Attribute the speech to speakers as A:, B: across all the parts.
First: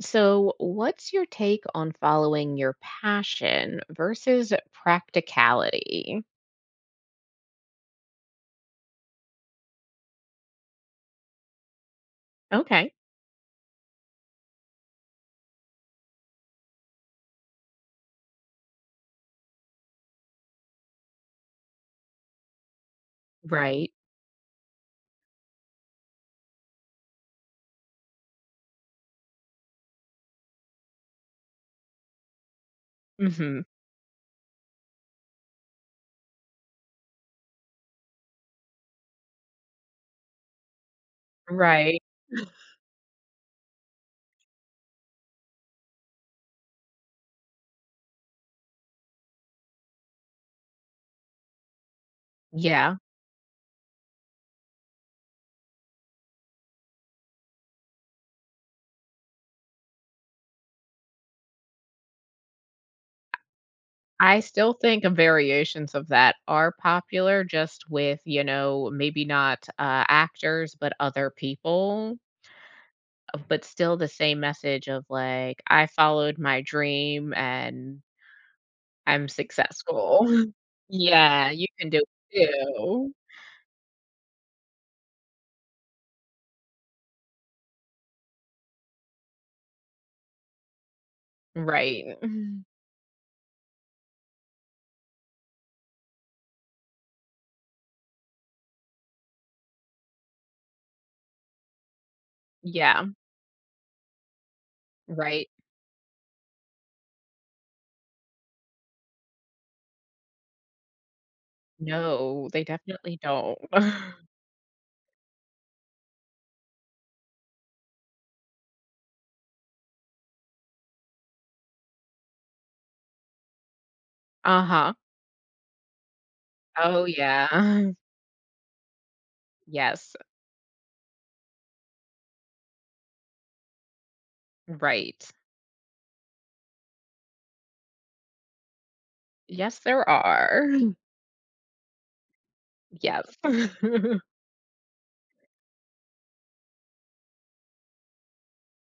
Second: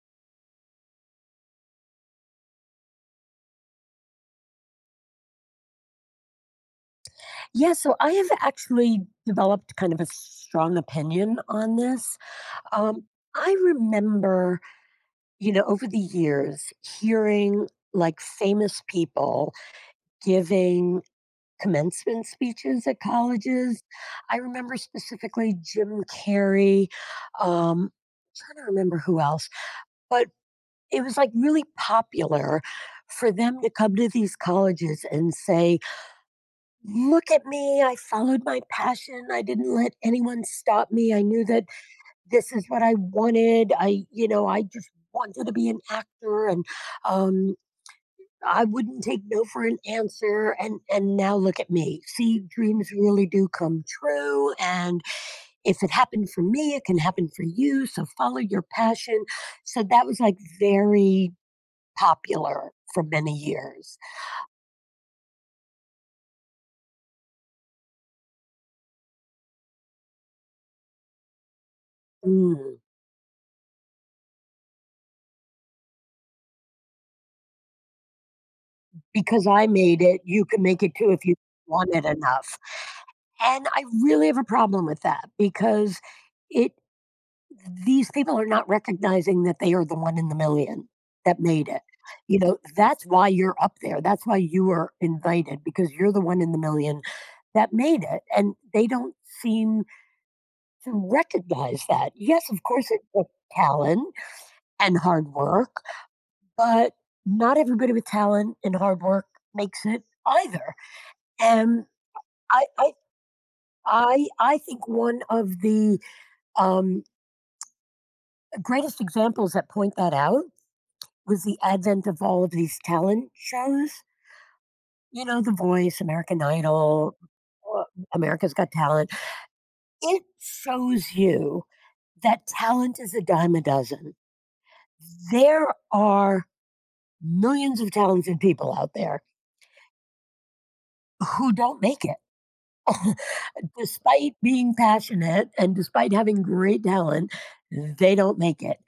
A: So, what's your take on following your passion versus practicality?
B: Yeah, so I have actually developed kind of a strong opinion on this.
A: Okay.
B: Um, I remember, over the years hearing like famous people giving commencement speeches at colleges.
A: Right.
B: I remember specifically Jim Carrey. Um, trying to remember who else, but it was like really popular for them
A: Hmm.
B: to come to these colleges and say, look at me. I followed my passion. I didn't let anyone stop me. I knew that
A: Right.
B: this is what I wanted. I just wanted to be an actor and um I wouldn't take no for an answer, and now look at me. See, dreams
A: Yeah.
B: really do come true, and if it happened for me, it can happen for you. So follow your passion. So that was like very popular for many years.
A: I still think variations of that are popular, just with, you know, maybe not actors, but other people,
B: Mm.
A: but still the same message of like, I followed my dream and I'm
B: Because I made it,
A: successful.
B: you can make it too if you
A: Yeah. You can
B: want
A: do
B: it enough.
A: it too.
B: And I really have a problem with that because it these people are not recognizing that they are the one in the million that made it.
A: Right.
B: You know, that's why you're up there. That's why you were invited, because you're the one in the million that made it. And they don't seem to recognize that. Yes, of course, it
A: Yeah.
B: took talent and hard
A: Right.
B: work, but not everybody with talent and hard work makes it either. And
A: No, they
B: I I
A: definitely don't.
B: I think one of the um, greatest examples that point that out was the advent of all of these talent shows,
A: Uh-huh.
B: you know, The Voice, American
A: Oh,
B: Idol,
A: yeah.
B: uh, America's Got Talent.
A: Yes,
B: It shows you that talent is a dime a dozen.
A: right.
B: There are millions of talented people out there
A: Yes, there are.
B: who don't make it.
A: Yes.
B: Despite being passionate and despite having great talent, they don't make it.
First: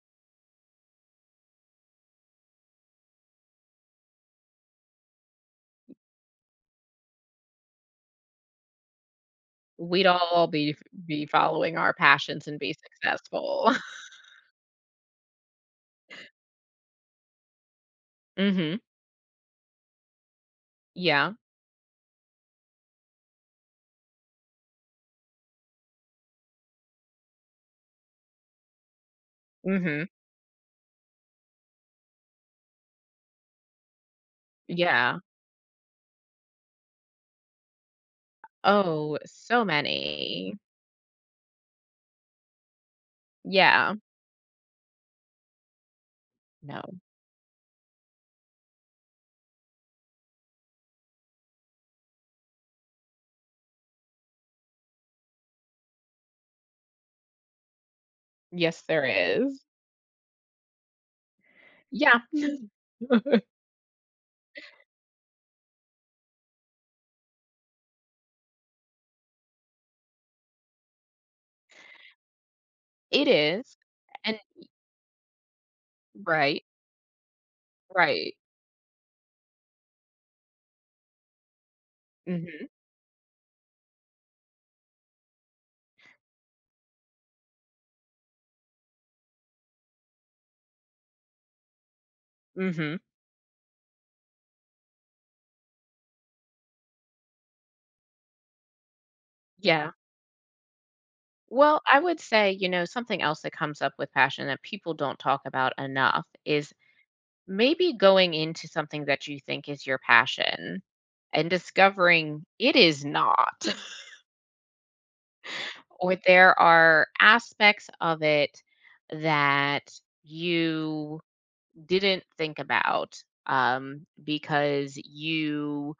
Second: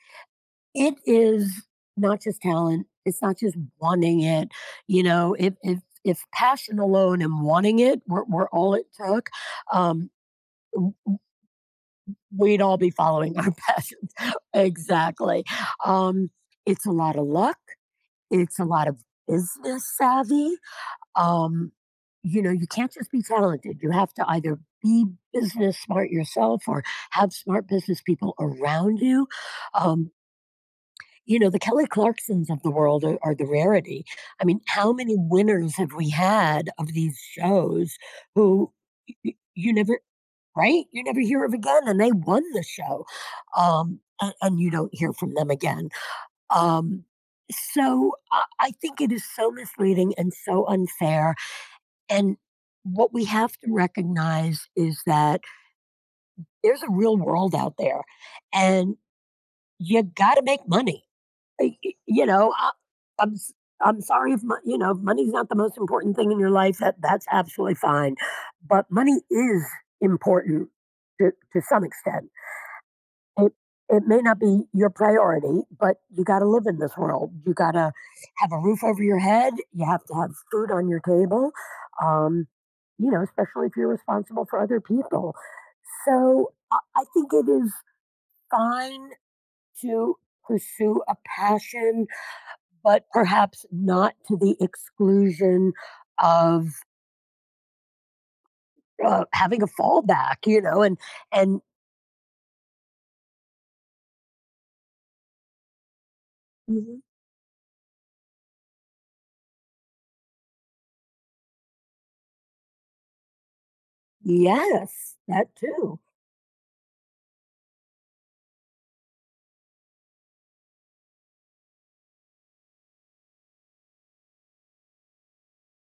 B: It is not just talent. It's not just wanting it. You know, if passion alone and wanting it were all it took,
A: We'd
B: um,
A: all be following our passions and
B: we'd
A: be
B: all be following our
A: successful.
B: passions. Exactly. Um, it's a lot of luck. It's a
A: Mhm.
B: lot of business savvy.
A: Yeah.
B: Um, you know, you can't just be talented. You have to either be business smart yourself or have smart business people around you.
A: Mhm.
B: Um, You know, the Kelly Clarksons of the world are the rarity. I mean, how many
A: Yeah.
B: winners have we had of these shows who
A: Oh, so
B: you never,
A: many.
B: right? You never hear of again, and they won the show,
A: Yeah.
B: and you don't hear from them again.
A: No.
B: Um, so I think it is so misleading and so unfair. And what we have to recognize is that there's a real world out there,
A: Yes,
B: and
A: there is.
B: you got to make money. I
A: Yeah,
B: I'm s I'm sorry, if mo you know, if money's not the most important thing in your life, that that's absolutely fine, but money is important to some extent.
A: it
B: It
A: is.
B: it may not
A: And
B: be your priority, but you gotta
A: right,
B: live in this world. You gotta
A: right.
B: have a roof over your head, you have to have food on your table, um,
A: Mhm,
B: especially if you're responsible for other people. So, I think it is fine to pursue a passion,
A: mhm.
B: but perhaps not to the exclusion of having a
A: Yeah.
B: fallback. You know, and
A: Well, I would say, you know, something else that comes up with passion that people don't talk about enough is
B: Hmm.
A: maybe going into something that you think is your passion and discovering it is not,
B: Yes, that too.
A: or there are aspects of it that you didn't think about, because you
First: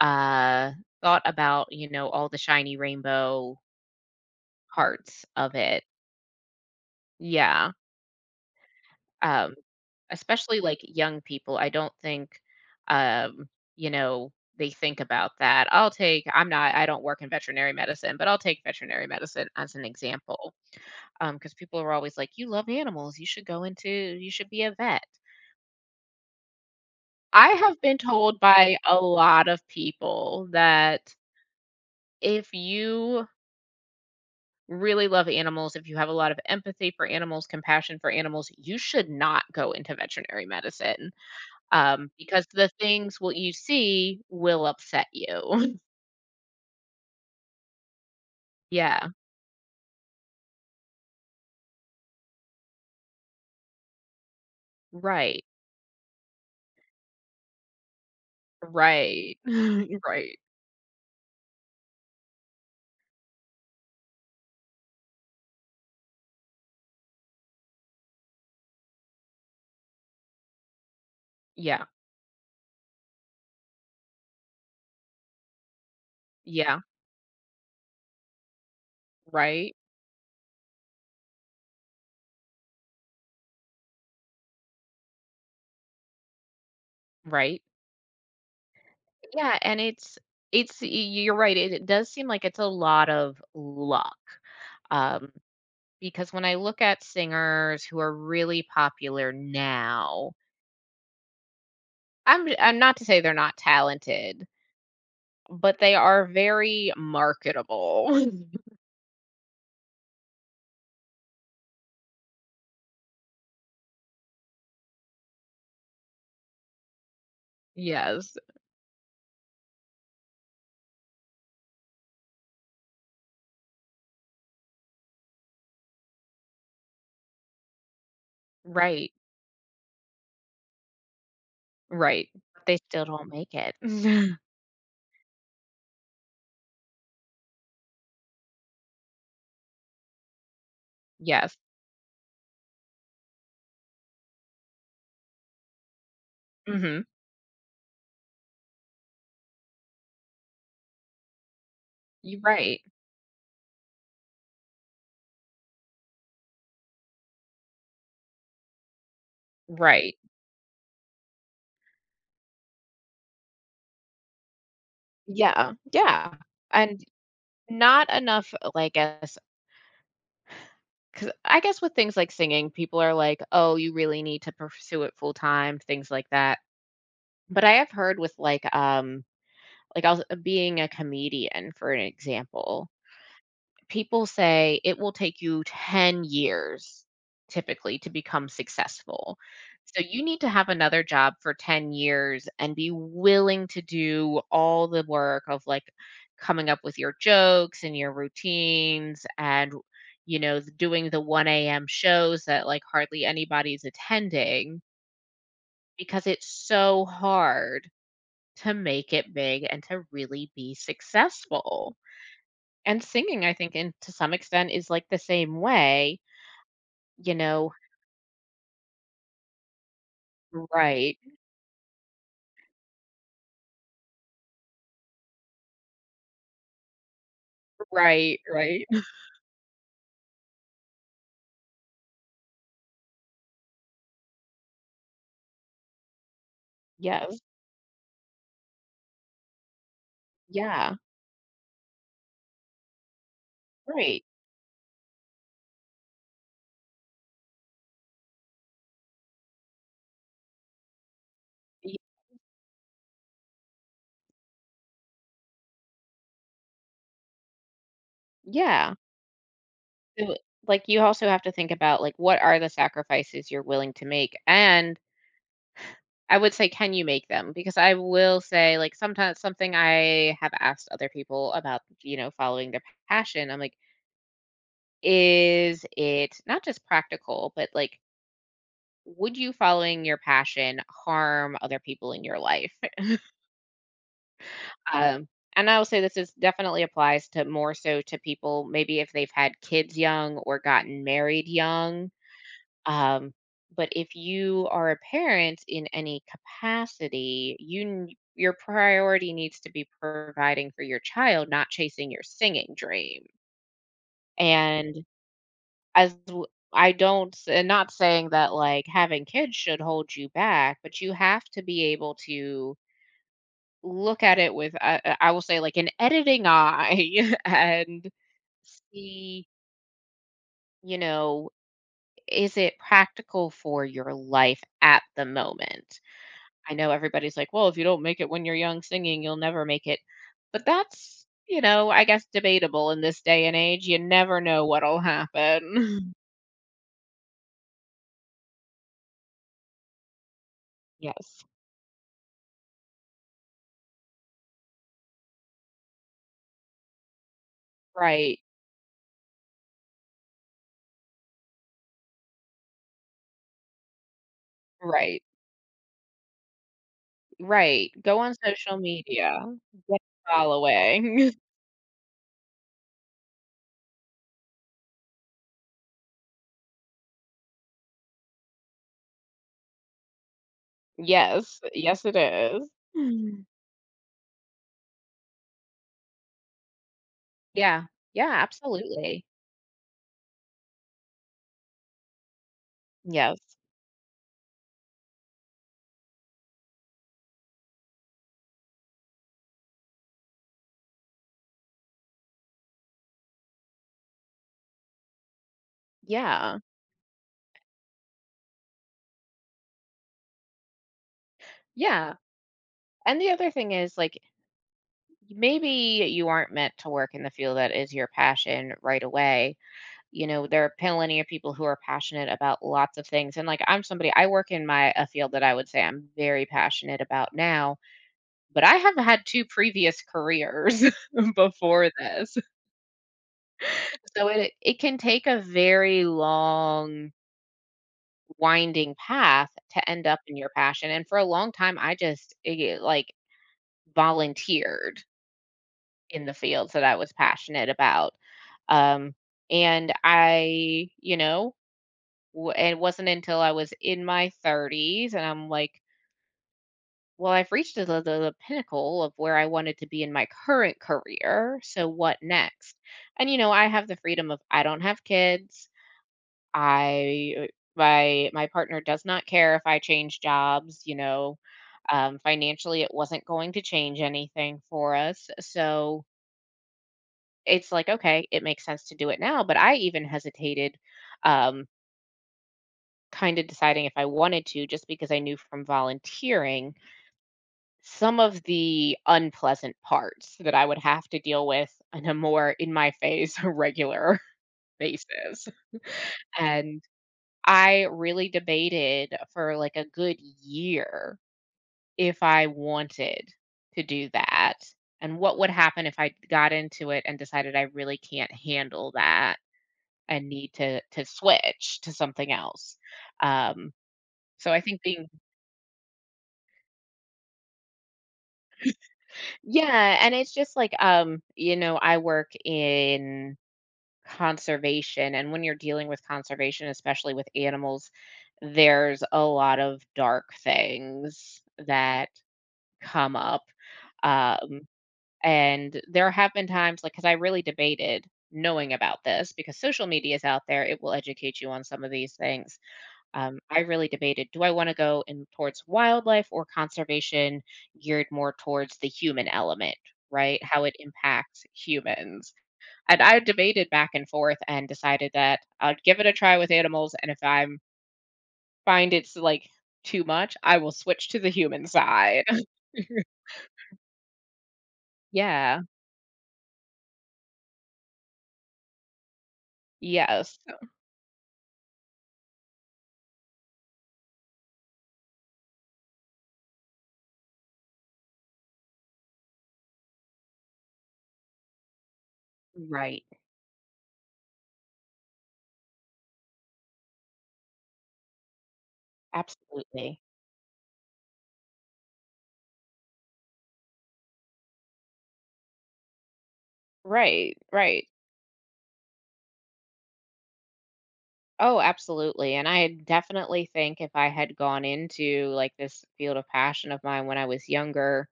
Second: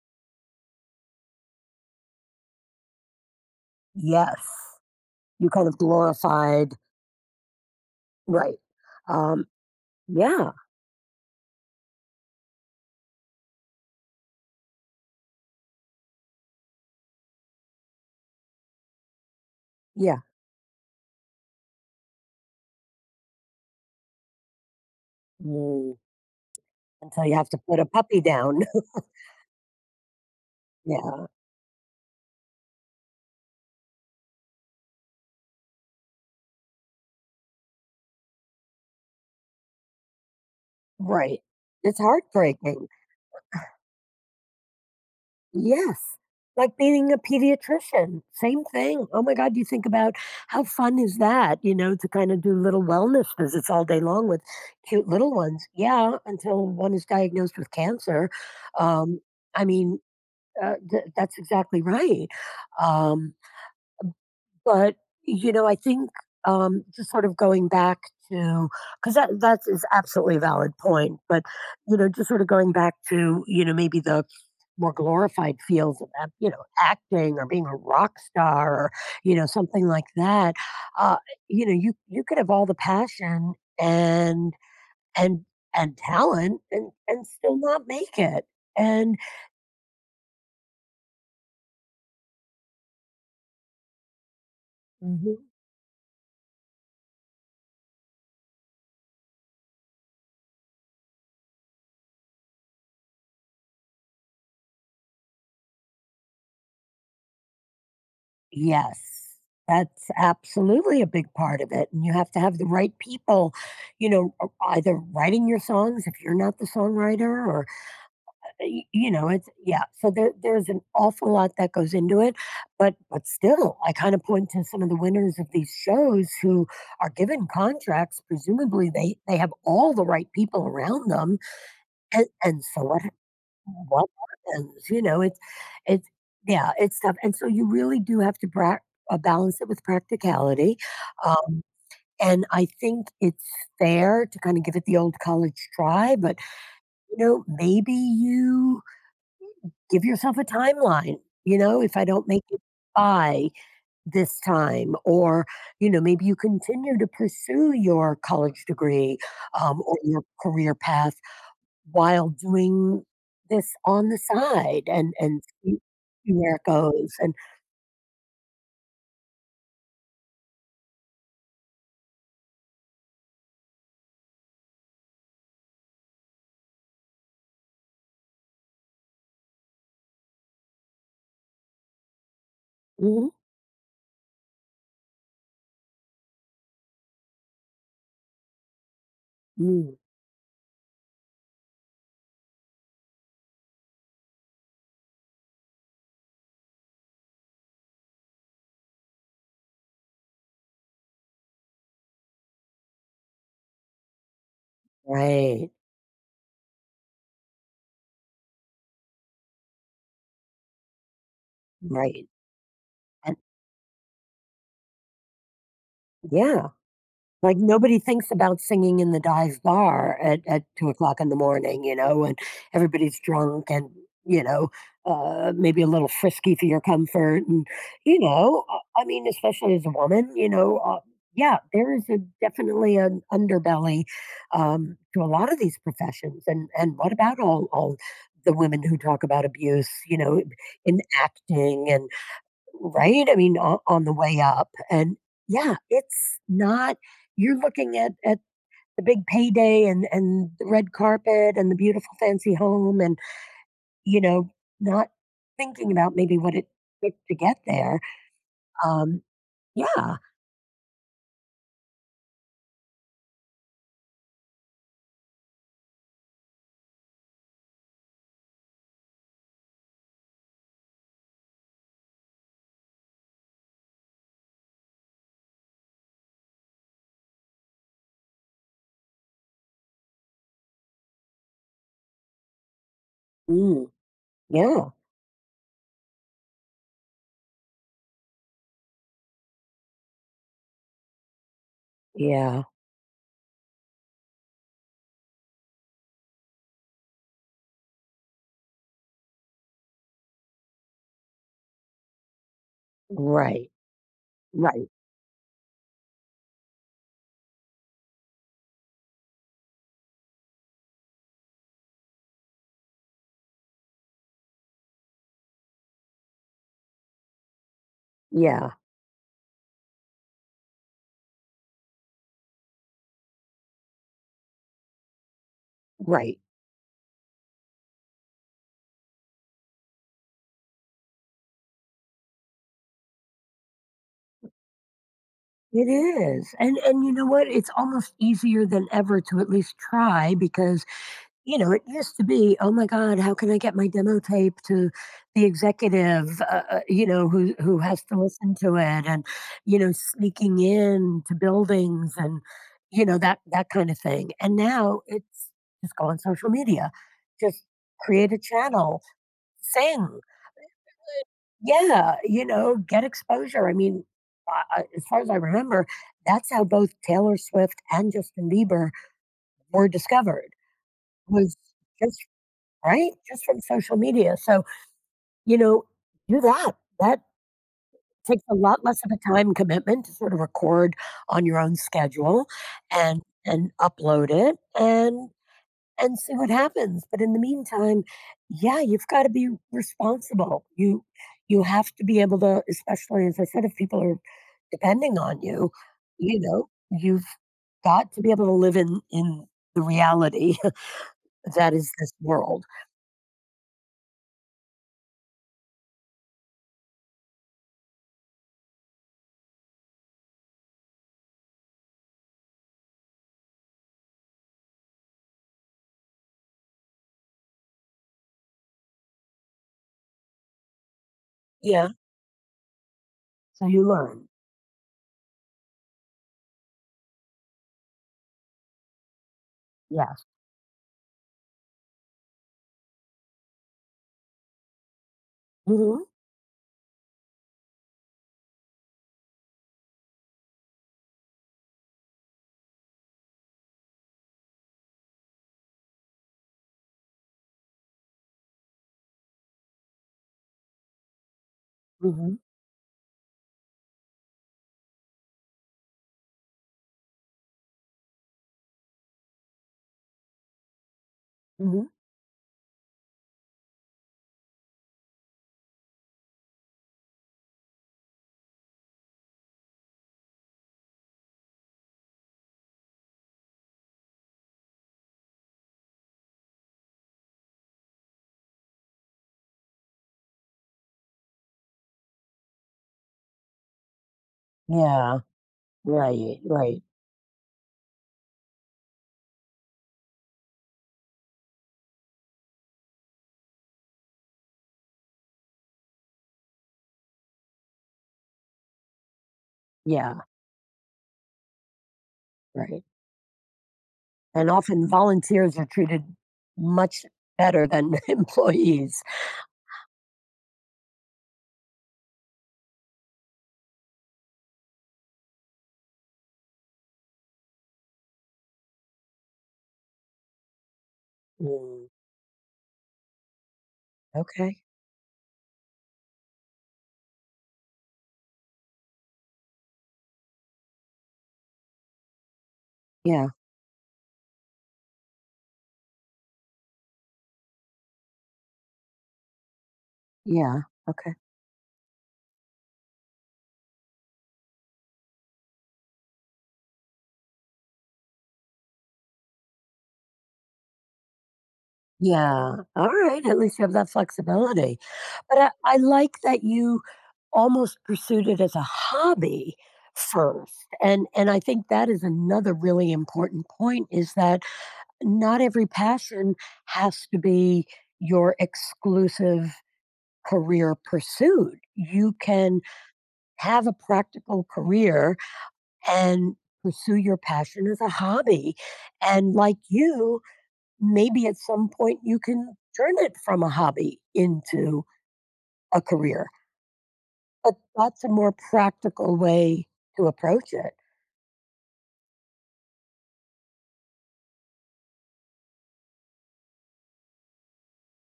A: uh, thought about, you know, all the shiny rainbow
B: Yes,
A: parts
B: you
A: of
B: kind of
A: it.
B: glorified.
A: Yeah.
B: Right. Um,
A: Um,
B: yeah,
A: Especially like young people, I don't think, um, you know, they think about that. I'll take, I'm not, I don't work in veterinary medicine, but I'll take veterinary medicine as an
B: yeah.
A: example. Because people are always like, you love animals. You should be a vet.
B: Mm. Until you have
A: I
B: to put
A: have
B: a
A: been
B: puppy
A: told
B: down.
A: by a lot of people that
B: Yeah,
A: if you really love animals, if you have a lot of empathy for animals, compassion for animals, you should not go into veterinary medicine,
B: right. It's
A: because the
B: heartbreaking.
A: things what you see will upset you.
B: Yes. Like being a pediatrician, same thing.
A: Yeah,
B: Oh my God, you think about how fun is that, to kind of do little wellness visits all day long with cute little
A: right,
B: ones. Yeah, until one is diagnosed with cancer. Um,
A: right,
B: I mean,
A: right.
B: that's exactly right. Um, but, I think just sort of going back to, because that is absolutely a valid point, but,
A: Yeah,
B: just sort of going back to, maybe the more glorified fields of that,
A: yeah,
B: acting or being a rock star or,
A: right,
B: something like that. Uh, you could have all the passion and and and talent and still
A: right.
B: not make it. And
A: Yeah, and you're right. It does seem like it's a lot of luck. Um,
B: Mhm.
A: because when I look at singers who are really popular now, I'm not to say they're not talented, but they are very marketable.
B: Yes, that's absolutely a big part of it. And you have to have the right people, either writing your songs if you're not the songwriter. Or
A: Yes,
B: y- you know it's yeah So there's an awful lot that goes into it, but still I kind of point to some of the winners of these shows who are given contracts. Presumably
A: right.
B: they have all the right people around them, and
A: Right.
B: and
A: They
B: so what
A: still don't make it.
B: what happens You know it's Yeah, it's tough, and so you really do have to balance it with practicality.
A: Yes.
B: Um and i think it's fair to kind of give it the old college try, but
A: Mhm.
B: maybe you give yourself a timeline. If I don't
A: You're
B: make it
A: right.
B: by this time, or, maybe you continue to pursue your college degree, or
A: Right.
B: your career path while doing this on the side, and, and
A: Yeah.
B: see see
A: Yeah.
B: where it
A: And
B: goes. And
A: not enough, because I guess with things like singing, people are like, "Oh, you really need to pursue it full time," things like that. But I have heard with, I was being a comedian, for an example.
B: Mhm.
A: People say it will take you 10 years typically to become successful.
B: Mm.
A: So you need to have another job for 10 years and be willing to do all the work of like coming up with your jokes and your routines and you know doing the 1 a.m. shows that like hardly anybody's attending
B: Right,
A: because it's so hard to make it big and to really be successful.
B: right.
A: And
B: And
A: singing, I think, in to some extent is, like, the same way,
B: yeah.
A: you
B: Like,
A: know.
B: nobody thinks about singing in the dive bar at two
A: Right,
B: o'clock in the morning, and everybody's drunk, and, you know, maybe a little frisky for your comfort, and, you
A: right,
B: know, uh,
A: right.
B: I mean, especially as a woman, yeah, there is a definitely an underbelly, to a lot of these professions, and what about
A: Yes,
B: all the women who talk about abuse,
A: yeah,
B: in acting, and right? I mean, o on the
A: right.
B: way up, and yeah, it's not you're looking at the big payday and the red carpet and the
A: Y
B: beautiful fancy home and, you know, not thinking about maybe what it took to get there.
A: Yeah.
B: Um, yeah.
A: So, like, you also have to think about, like, what are the sacrifices you're willing to make, and I would say, can you make them? Because I will say, like, sometimes something I have asked other people about, you know, following their passion, I'm like, "Is it not just practical, but, like, would you following your passion harm other people in your life?"
B: Mm, yeah,
A: Um, and I will say this is definitely applies to more so to people maybe if they've had kids young or gotten married young.
B: yeah,
A: Um, but if you are a parent in any capacity, your priority needs to be providing for your child, not chasing your singing dream.
B: right, right,
A: And as w- I don't, s- and not saying that like having kids should hold you back, but you have to be able to look at it with, I will say, like, an editing eye and
B: yeah,
A: see, you know, is it practical for your life at the moment?
B: right.
A: I know everybody's like, "Well, if you don't make it when you're young singing, you'll never make it." But that's, you know, I guess debatable in this day and age. You never know what'll
B: It
A: happen.
B: is, and you know what? It's almost easier than ever to at least try. Because
A: Yes.
B: you know, it used to be, "Oh my god, how can I get my demo tape to the executive, who has to
A: Right,
B: listen to it?" And, sneaking in to buildings, and that kind of thing, and now
A: right,
B: it's just go on social media, just
A: right. Go
B: create
A: on
B: a
A: social
B: channel,
A: media. Get
B: sing.
A: following.
B: Yeah, get exposure. I mean, I as far as I remember, that's how both Taylor Swift and Justin Bieber were discovered, was
A: Yes, yes, it
B: just,
A: is.
B: right? Just from social media. So, you know, do that. That
A: Yeah. Yeah,
B: takes a lot less of a
A: absolutely.
B: time commitment to sort of record on your own schedule and
A: Yes.
B: and upload it and see what happens. But in the meantime, yeah, you've got to be responsible. You have to be able to, especially as I said, if people are depending on you,
A: Yeah.
B: you've got to be able to live in the reality that is this
A: Yeah.
B: world.
A: And the other thing is, like, maybe you aren't meant to work in the field that is your passion right away. You know, there are plenty of people who are passionate about lots of things. And like I'm somebody I work in my a field that I would say I'm very passionate about now, but I have had 2 previous careers before
B: Yeah.
A: this.
B: So you learn.
A: So it can take a very long winding path to end
B: Yeah.
A: up in your passion, and for a long time, I just, like, volunteered
B: Mhm,
A: in the fields that I was passionate about, um, and I, you know, w it wasn't until I was in my 30s and I'm like, "Well, I've reached the pinnacle of where I wanted to be in my current career, so what
B: mhm,
A: next?" And, you know, I have the freedom of I don't have kids. I My partner does not care if I change jobs, you know.
B: mhm.
A: Financially, it wasn't going to change anything for us. So it's like, okay, it makes sense to do it now. But I even hesitated, um, kind of deciding if I wanted to, just because I knew from volunteering some of the unpleasant parts that I would have to deal with on a more in my face regular
B: Yeah,
A: basis.
B: right, right.
A: And I really debated for like a good year if I wanted to do that and what would happen if I got into it and decided I really can't handle that
B: Yeah,
A: and need to switch to something else.
B: right.
A: Um,
B: And
A: so I think
B: often
A: being
B: volunteers are treated much better than employees.
A: Yeah, and it's just like, you know, I work in conservation and when you're dealing with conservation, especially with animals, there's a lot of dark things
B: Mm,
A: that come up.
B: okay.
A: Um, and there have been times, like, because I really debated knowing about this because social media is out there, it will educate you on some of these things.
B: Yeah,
A: I really debated, do I want to go in towards wildlife or conservation geared more towards the human element, right?
B: yeah,
A: How it
B: okay.
A: impacts humans. And I debated back and forth and decided that I'd give it a try with animals, and if I find it's like too much, I will switch to the human side.
B: Yeah, all right. At least you have that flexibility. But I,
A: Yeah.
B: I like that you almost pursued it as a hobby
A: Yes.
B: first. And I think that is another really important point, is that not every passion has to be your exclusive career pursuit. You can
A: Right.
B: have a practical career and pursue your passion as a hobby. And like
A: Absolutely.
B: you, maybe at some point you can turn it from a hobby into a career.
A: Right,
B: But
A: right.
B: that's a more practical way to approach it.
A: Oh, absolutely. And I definitely think if I had gone into like this field of passion of mine when I was younger,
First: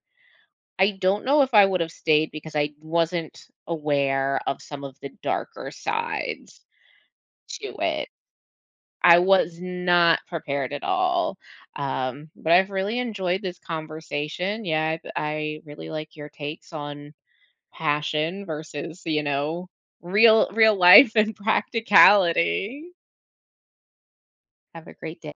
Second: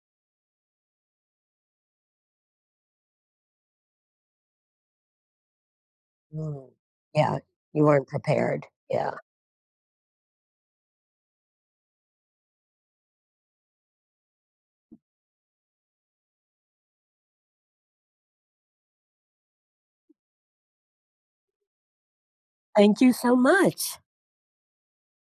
A: I don't know if I would have stayed because I wasn't aware of some of the darker sides
B: Mm. Yeah,
A: to
B: you weren't
A: it.
B: prepared. Yeah.
A: I was not prepared at all. But I've really enjoyed this conversation. Yeah, I really like your takes on passion versus, you know, real real life and practicality.
B: Thank you so much.
A: Have a great day.